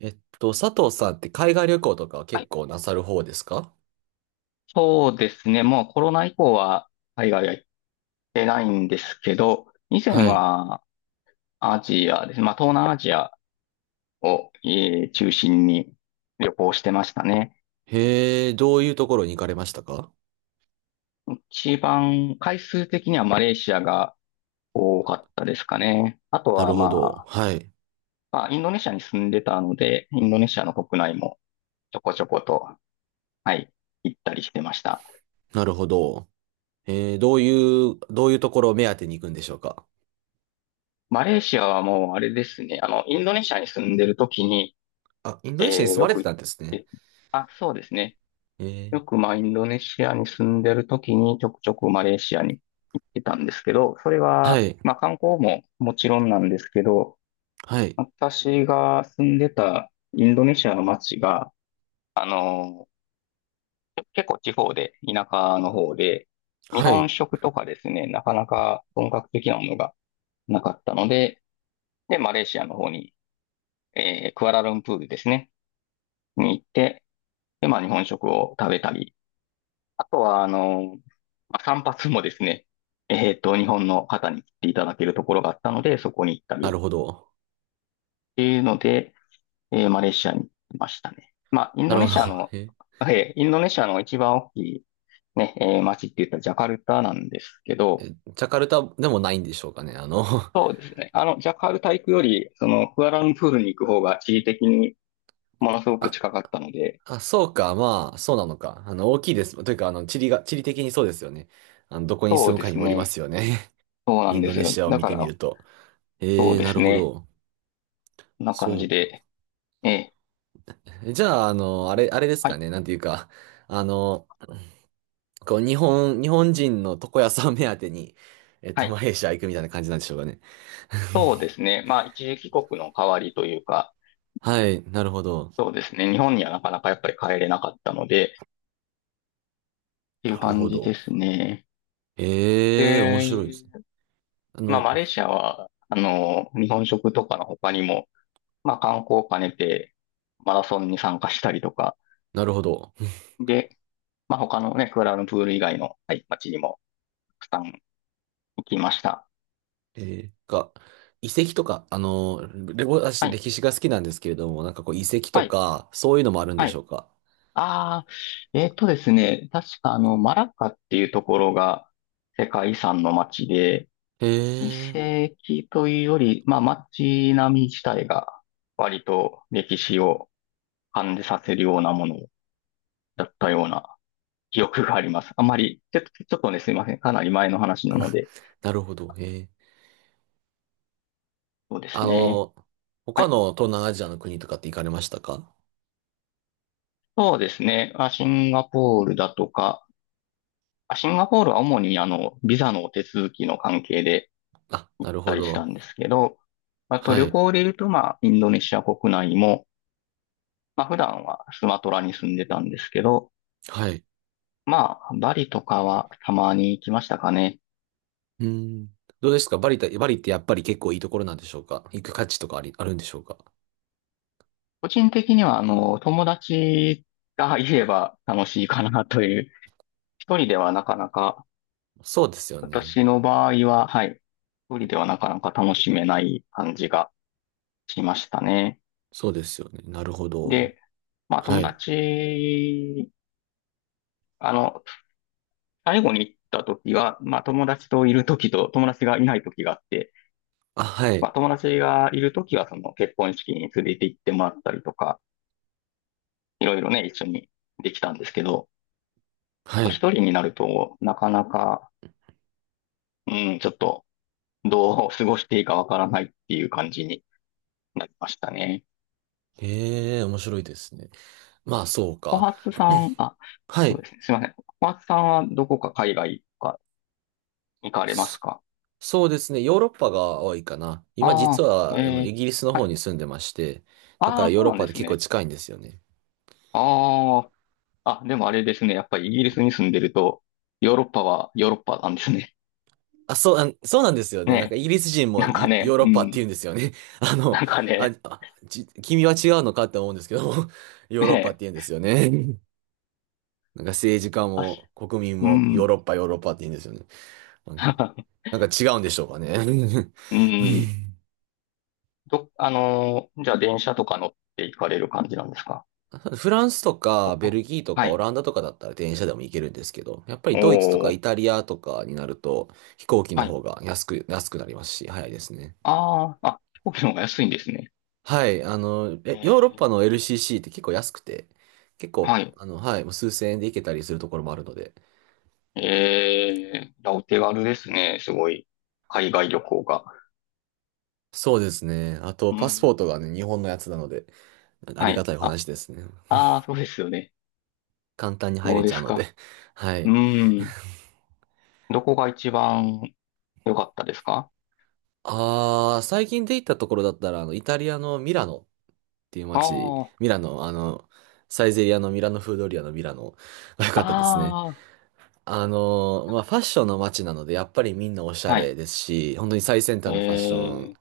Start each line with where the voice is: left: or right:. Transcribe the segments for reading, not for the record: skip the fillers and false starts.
right: 佐藤さんって海外旅行とかは
left: は
right: 結
left: い、
right: 構なさる方ですか？
left: そうですね。もうコロナ以降は海外は行ってないんですけど、以前
right: はい。
left: はアジアですね。まあ、東南アジアを、中心に旅行してましたね。
right: へえ、どういうところに行かれましたか？
left: 一番回数的にはマレーシアが多かったですかね。あと
right: な
left: は
right: るほ
left: ま
right: ど。
left: あ、
right: はい。
left: まあ、インドネシアに住んでたので、インドネシアの国内もちょこちょこと、はい、行ったりしてました。
right: なるほど。どういうところを目当てに行くんでしょうか？
left: マレーシアはもうあれですね。あの、インドネシアに住んでる時に、
right: あ、インド
left: え
right: ネシアに住
left: よ
right: まれ
left: く
right: て
left: 行っ
right: たんですね。
left: て、あ、そうですね。
right: えー、
left: よくまあインドネシアに住んでる時にちょくちょくマレーシアに行ってたんですけど、それ
right: は
left: は
right: い。
left: まあ観光ももちろんなんですけど、
right: はい。
left: 私が住んでたインドネシアの街が結構地方で、田舎の方で、日
right: は
left: 本
right: い。
left: 食とかですね、なかなか本格的なものがなかったので、で、マレーシアの方に、クアラルンプールですね、に行って、で、まあ日本食を食べたり、あとは、あの、まあ、散髪もですね、日本の方に来ていただけるところがあったので、そこに行った
right: な
left: りっ
right: るほど。
left: ていうので、マレーシアに行きましたね。まあ、イン
right: な
left: ド
right: る
left: ネ
right: ほど。
left: シアの、
right: え
left: 一番大きいね、街って言ったらジャカルタなんですけど、
right: え、ジャカルタでもないんでしょうかね。
left: そうですね。あの、ジャカルタ行くより、その、クアラルンプールに行く方が地理的にものすごく
right: あ、
left: 近かったので、
right: あ、そうか、まあ、そうなのか。大きいです。というか、地理が、地理的にそうですよね。どこに
left: そ
right: 住
left: う
right: む
left: で
right: かに
left: す
right: もよりま
left: ね。
right: すよね。
left: そうな
right: イ
left: ん
right: ン
left: で
right: ド
left: す
right: ネ
left: よ。
right: シアを
left: だ
right: 見
left: か
right: てみ
left: ら、
right: ると。
left: そう
right: えー、
left: で
right: な
left: す
right: るほ
left: ね。
right: ど。
left: こんな感
right: そ
left: じ
right: うか。
left: で、え
right: じゃあ、あ
left: ー
right: れ、あれです
left: は
right: か
left: い。
right: ね。なんていうか、あの、こう、日本、日本人の床屋さん目当てに、
left: はい、
right: マレーシア行くみたいな感じなんでしょうかね。
left: そうですね。まあ、一時帰国の代わりというか、
right: はい、なるほど。
left: そうですね。日本にはなかなかやっぱり帰れなかったので、っていう
right: なる
left: 感
right: ほ
left: じ
right: ど。
left: ですね。
right: えー、面白いです。
left: で、
right: あ
left: まあ、
right: の、
left: マレーシアは、あの、日本食とかの他にも、まあ、観光を兼ねて、マラソンに参加したりとか、
right: なるほど。
left: で、まあ、他のね、クアラルンプール以外の、はい、街にも、たくさん行きました。
right: えー、か、遺跡とか、レゴ、私、
left: はい、
right: 歴史が好きなんですけれども、なんかこう、遺跡
left: は
right: と
left: い、
right: か、そういうのもあるんで
left: は
right: しょ
left: い。
right: うか。
left: ああ、ですね、確かあの、マラッカっていうところが、世界遺産の街で、
right: え
left: 遺
right: ー、
left: 跡というより、まあ街並み自体が割と歴史を感じさせるようなものだったような記憶があります。あまり、ちょっとね、すいません。かなり前の話なので、
right: なるほど。
left: そうです
right: あ
left: ね。
right: の、
left: は
right: 他
left: い。
right: の東南アジアの国とかって行かれましたか？
left: そうですね。あ、シンガポールだとか、あ、シンガポールは主にあの、ビザの手続きの関係で
right: あ、
left: 行
right: な
left: っ
right: る
left: た
right: ほ
left: りした
right: ど。
left: んですけど、あと
right: は
left: 旅
right: い。
left: 行で言うと、まあ、インドネシア国内も、まあ普段はスマトラに住んでたんですけど、
right: はい。
left: まあ、バリとかはたまに行きましたかね。
right: うん。どうですかバリって、バリってやっぱり結構いいところなんでしょうか、行く価値とかあり、あるんでしょうか？
left: 個人的には、あの、友達がいれば楽しいかなという、一人ではなかなか、
right: そうですよ
left: 私
right: ね。
left: の場合は、はい、一人ではなかなか楽しめない感じがしましたね。
right: そうですよね。なるほど。
left: で、まあ、
right: は
left: 友
right: い。
left: 達、あの、最後に行った時は、まあ、友達といる時と友達がいない時があって、
right: あ、は
left: ま
right: い。
left: あ、友達がいる時は、その結婚式に連れて行ってもらったりとか、いろいろね、一緒にできたんですけど、
right: は
left: 一
right: い。
left: 人になると、なかなか、うん、ちょっと、どう過ごしていいかわからないっていう感じになりましたね。
right: ええ、面白いですね。まあ、そう
left: 小
right: か。
left: 初さん、あ、
right: は
left: そう
right: い。
left: ですね。すいません。小初さんはどこか海外とか行かれます
right: そ
left: か？
right: そうですね。ヨーロッパが多いかな。今
left: あ
right: 実
left: あ、
right: は、イギリスの
left: は
right: 方
left: い。
right: に住んでまして、だか
left: あ
right: ら
left: あ、
right: ヨ
left: そ
right: ー
left: う
right: ロッ
left: なんで
right: パで
left: す
right: 結構
left: ね。
right: 近いんですよね。
left: ああ、あ、でもあれですね。やっぱりイギリスに住んでると、ヨーロッパはヨーロッパなんですね。
right: あ、そう、あそうなんですよ ね。なんか
left: ね
right: イギリス人
left: え。
right: も
left: なんか
right: ヨヨ
left: ね、
right: ーロッ
left: う
right: パって
left: ん。
right: 言うんですよね。あの、
left: なんか
right: あ、
left: ね、
right: あち、君は違うのかって思うんですけど、ヨー
left: ね
right: ロッパって言うん
left: え。
right: ですよね。うん。なんか政治家
left: あ、
right: も国民
left: う
right: もヨー
left: ん。
right: ロッパ、ヨーロッパって言うんですよね。うん。 なんか違うんでしょうかね。うん。
left: うん。ど、あのーじゃあ電車とか乗って行かれる感じなんですか？
right: フランスと
left: こ
right: かベ
left: こ、
right: ルギーとか
left: は
right: オ
left: い。
right: ランダとかだったら電車でも行けるんですけど、やっぱり
left: お
right: ドイツとか
left: ー、
right: イタリアとかになると飛行機の
left: はい。
right: 方が安く、安くなりますし、早いですね。
left: ああ、あ、飛行機の方が安いんですね。
right: はい、
left: えー
right: ヨーロッパの LCC って結構安くて、結構、
left: はい。
right: はい、もう数千円で行けたりするところもあるので。
left: いや、お手軽ですね。すごい。海外旅行が。
right: そうですね。あと、
left: う
right: パスポ
left: ん。
right: ートがね、日本のやつなので、あ
left: は
right: りが
left: い。
right: たいお
left: あ、
right: 話ですね。
left: ああ、そうですよね。
right: 簡単に入
left: そう
right: れち
left: で
right: ゃう
left: す
right: の
left: か。
right: で。は
left: う
right: い。
left: ん。どこが一番良かったですか？
right: ああ、最近で行ったところだったら、イタリアのミラノっていう
left: あ
right: 街、
left: あ、
right: ミラノ、サイゼリアのミラノフードリアのミラノが良 かったですね。
left: あ
right: まあ、ファッションの街なので、やっぱりみんなおし
left: あ、
right: ゃ
left: は
right: れ
left: い。
right: ですし、本当に最先端
left: え
right: のファッション、
left: ー、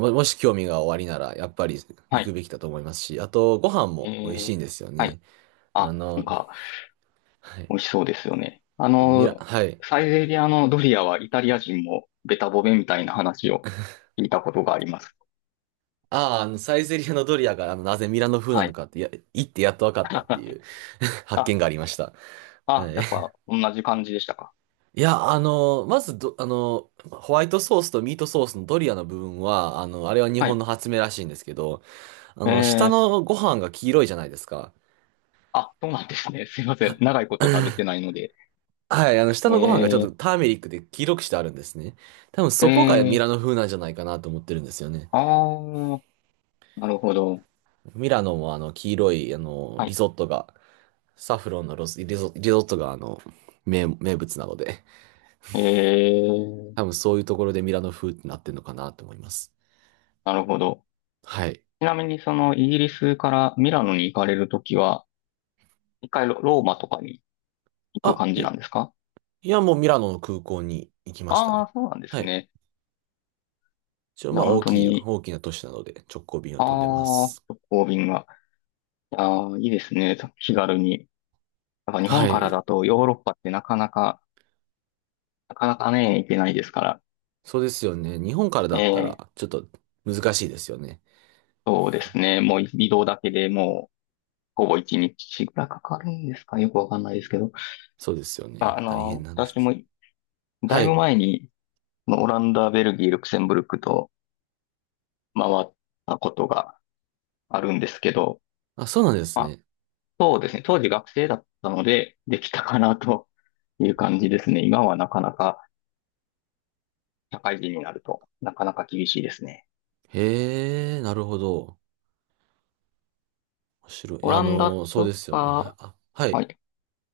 right: も、もし興味がおありなら、やっぱり
left: は
right: 行く
left: い。
right: べきだと思いますし、あと、ご飯
left: え
right: も美味し
left: ー、
right: いんですよ
left: はい。
right: ね。あ
left: あ、な
right: の、
left: んか、
right: はい。
left: 美味しそうですよね。あ
right: ミラ、
left: の、
right: はい。
left: サイゼリアのドリアはイタリア人もベタボベみたいな話を聞いたことがあります。
right: ああ、サイゼリアのドリアが、なぜミラノ風な
left: は
right: の
left: い。
right: かって、や、行ってやっと分かったって いう 発
left: あ、
right: 見がありました。は
left: あ、
right: い。
left: やっぱ同じ感じでしたか。
right: いや、まずど、ホワイトソースとミートソースのドリアの部分は、あれは日
left: は
right: 本
left: い。
right: の発明らしいんですけど、
left: え
right: 下
left: ー、
right: のご飯が黄色いじゃないですか。
left: あ、そうなんですね。すいません。
right: は、
left: 長いこと食べてないので。
right: はい、下のご飯がちょっ
left: え
right: とターメリックで黄色くしてあるんですね。多分
left: ー、
right: そこが
left: え
right: ミ
left: ー、
right: ラノ風なんじゃないかなと思ってるんですよね。
left: あー、なるほど。
right: ミラノも黄色い、
left: は
right: リ
left: い。
right: ゾットが、サフロンのロス、リゾ、リゾットが名、名物なので、
left: えー、
right: 多分そういうところでミラノ風ってなってるのかなと思います。
left: なるほど。
right: はい。
left: ちなみにそのイギリスからミラノに行かれるときは、一回ローマとかに行く
right: あ、
left: 感じ
right: い、
left: なんですか？
right: いや、もうミラノの空港に行きました
left: ああ
right: ね。
left: ー、そうなんです
right: はい。
left: ね。
right: 一応
left: い
right: ま
left: や、
right: あ
left: 本
right: 大
left: 当
right: きい、
left: に、
right: 大きな都市なので直行便を
left: あ
right: 飛んでま
left: あ、
right: す。
left: 直行便が。いやー、いいですね。気軽に。やっぱ日本
right: は
left: から
right: い。
left: だとヨーロッパってなかなかね、行けないですから。
right: そうですよね。日本からだ
left: え
right: った
left: え、
right: ら、ちょっと難しいですよね。
left: そうですね。もう移動だけでもう、ほぼ1日ぐらいかかるんですか？よくわかんないですけど。
right: そうですよ
left: あ、
right: ね。大変な話
left: 私
right: です。
left: もだ
right: は
left: いぶ
right: い。
left: 前に、まあオランダ、ベルギー、ルクセンブルクと回ったことがあるんですけど、
right: あ、そうなんですね。
left: そうですね。当時学生だったので、できたかなという感じですね。今はなかなか、社会人になると、なかなか厳しいですね。
right: へえ、なるほど。面白い。い
left: オ
right: や
left: ランダ
right: そうで
left: と
right: すよね。
left: か、
right: あ、は
left: は
right: い。
left: い。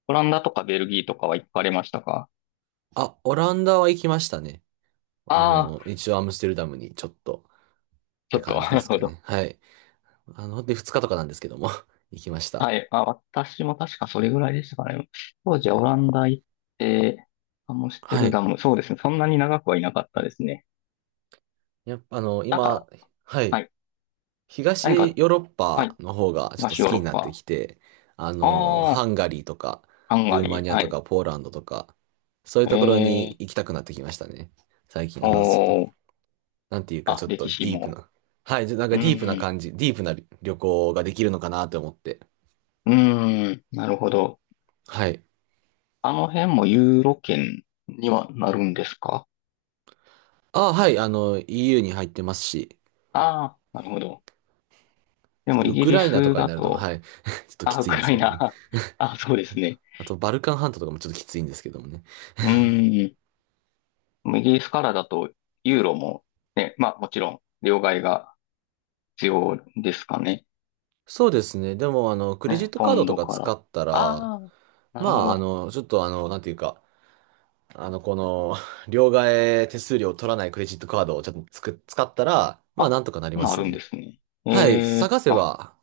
left: オランダとかベルギーとかは行かれましたか？
right: あ、オランダは行きましたね。
left: ああー、
right: 一応アムステルダムにちょっとっ
left: ちょ
right: て
left: っと、
right: 感じで
left: なる
right: す
left: ほ
right: か
left: ど。
right: ね。はい。あの、で、2日とかなんですけども 行きました。
left: はい。あ、私も確かそれぐらいでしたかね。当時はオランダ行って、アムステ
right: は
left: ルダ
right: い。
left: ム、そうですね。そんなに長くはいなかったですね。
right: やっぱ、
left: だか
right: 今、
left: ら、
right: は
left: は
right: い。
left: い。何
right: 東
left: か、
right: ヨーロッ
left: は
right: パ
left: い。
right: の方がちょっと
left: 東
right: 好
left: ヨー
right: き
left: ロッ
right: になって
left: パ。
right: きて、
left: あ
right: ハ
left: あ、
right: ンガリーとか、
left: ハンガ
right: ルーマ
left: リ
right: ニ
left: ー。
right: ア
left: は
right: と
left: い。
right: か、ポーランドとか、そういうところ
left: え
right: に行
left: え
right: きたくなってきましたね。最近、
left: ー、おー、
right: なんていうか、
left: あ、
right: ちょっと
left: 歴史
right: ディープ
left: も。
right: な。はい、じゃなん
left: う
right: かディープな
left: ーん、
right: 感じ、ディープな旅行ができるのかなと思って。
left: うーん、なるほど。
right: はい。
left: あの辺もユーロ圏にはなるんですか？
right: あ、はい、EU に入ってますし、
left: ああー、なるほど。で
right: ちょっ
left: も
right: と
left: イ
right: ウ
left: ギ
right: ク
left: リ
right: ライナと
left: ス
right: かに
left: だ
right: なると、は
left: と、
right: い、ちょっとき
left: あ、ウ
right: つい
left: ク
right: んで
left: ラ
right: すけ
left: イ
right: どね。
left: ナ。あ、そうですね。
right: あと、バルカン半島とかもちょっときついんですけどもね。
left: うーん。でもイギリスからだと、ユーロも、ね、まあもちろん、両替が必要ですかね。
right: そうですね。でも、クレジッ
left: ね、
right: ト
left: ポ
right: カード
left: ン
right: と
left: ド
right: か
left: から。
right: 使ったら、
left: ああ、な
right: ま
left: るほ
right: あ、
left: ど。
right: ちょっとなんていうか、あの、この、両替手数料を取らないクレジットカードをちょっとつく、使ったら、まあ、
left: あ、
right: なんとかなりま
left: 今あ
right: す
left: るんで
right: ね。
left: すね。え
right: はい、
left: え、
right: 探せ
left: あ、
right: ば、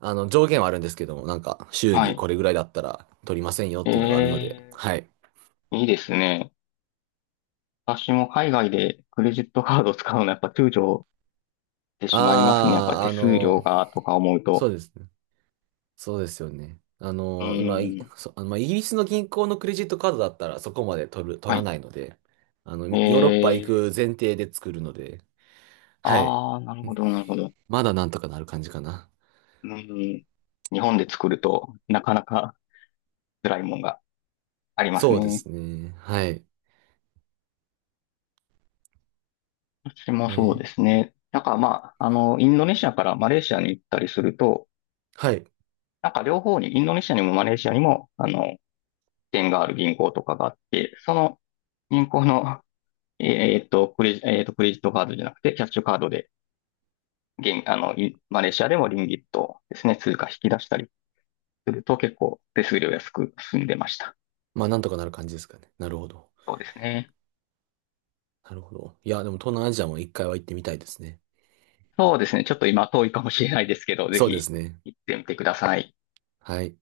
right: 上限はあるんですけども、なんか、週
left: は
right: にこ
left: い。
right: れぐらいだったら取りませんよっ
left: え
right: ていうのがあるので、
left: え、
right: はい。
left: いいですね。私も海外でクレジットカードを使うのはやっぱ躊躇てしまいますね。やっぱ
right: ああ、
left: 手数料がとか思う
right: そう
left: と。
right: ですね。そうですよね。
left: う
right: 今、い
left: ーん。
right: そ、あのまあ、イギリスの銀行のクレジットカードだったらそこまで取る、取
left: は
right: ら
left: い。
right: ないので、
left: え
right: ヨーロッパ行
left: ー、
right: く前提で作るので、はい。
left: ああ、なるほど、なるほど。
right: まだなんとかなる感じかな。
left: うーん。日本で作るとなかなか辛いもんがあります
right: そうで
left: ね。
right: すね。はい。
left: 私も
right: え
left: そうで
right: ー
left: すね。なんかまあ、あの、インドネシアからマレーシアに行ったりすると、
right: はい。
left: なんか両方に、インドネシアにもマレーシアにも、あの、支店がある銀行とかがあって、その銀行の、クレジットカードじゃなくて、キャッシュカードで、現、あの、いマレーシアでもリンギットですね、通貨引き出したりすると結構手数料安く済んでました。
right: まあ、なんとかなる感じですかね。なるほど。
left: そうですね。
right: なるほど。いや、でも東南アジアも一回は行ってみたいですね。
left: そうですね。ちょっと今遠いかもしれないですけど、ぜ
right: そうで
left: ひ
right: すね。
left: 行ってみてください。
right: はい。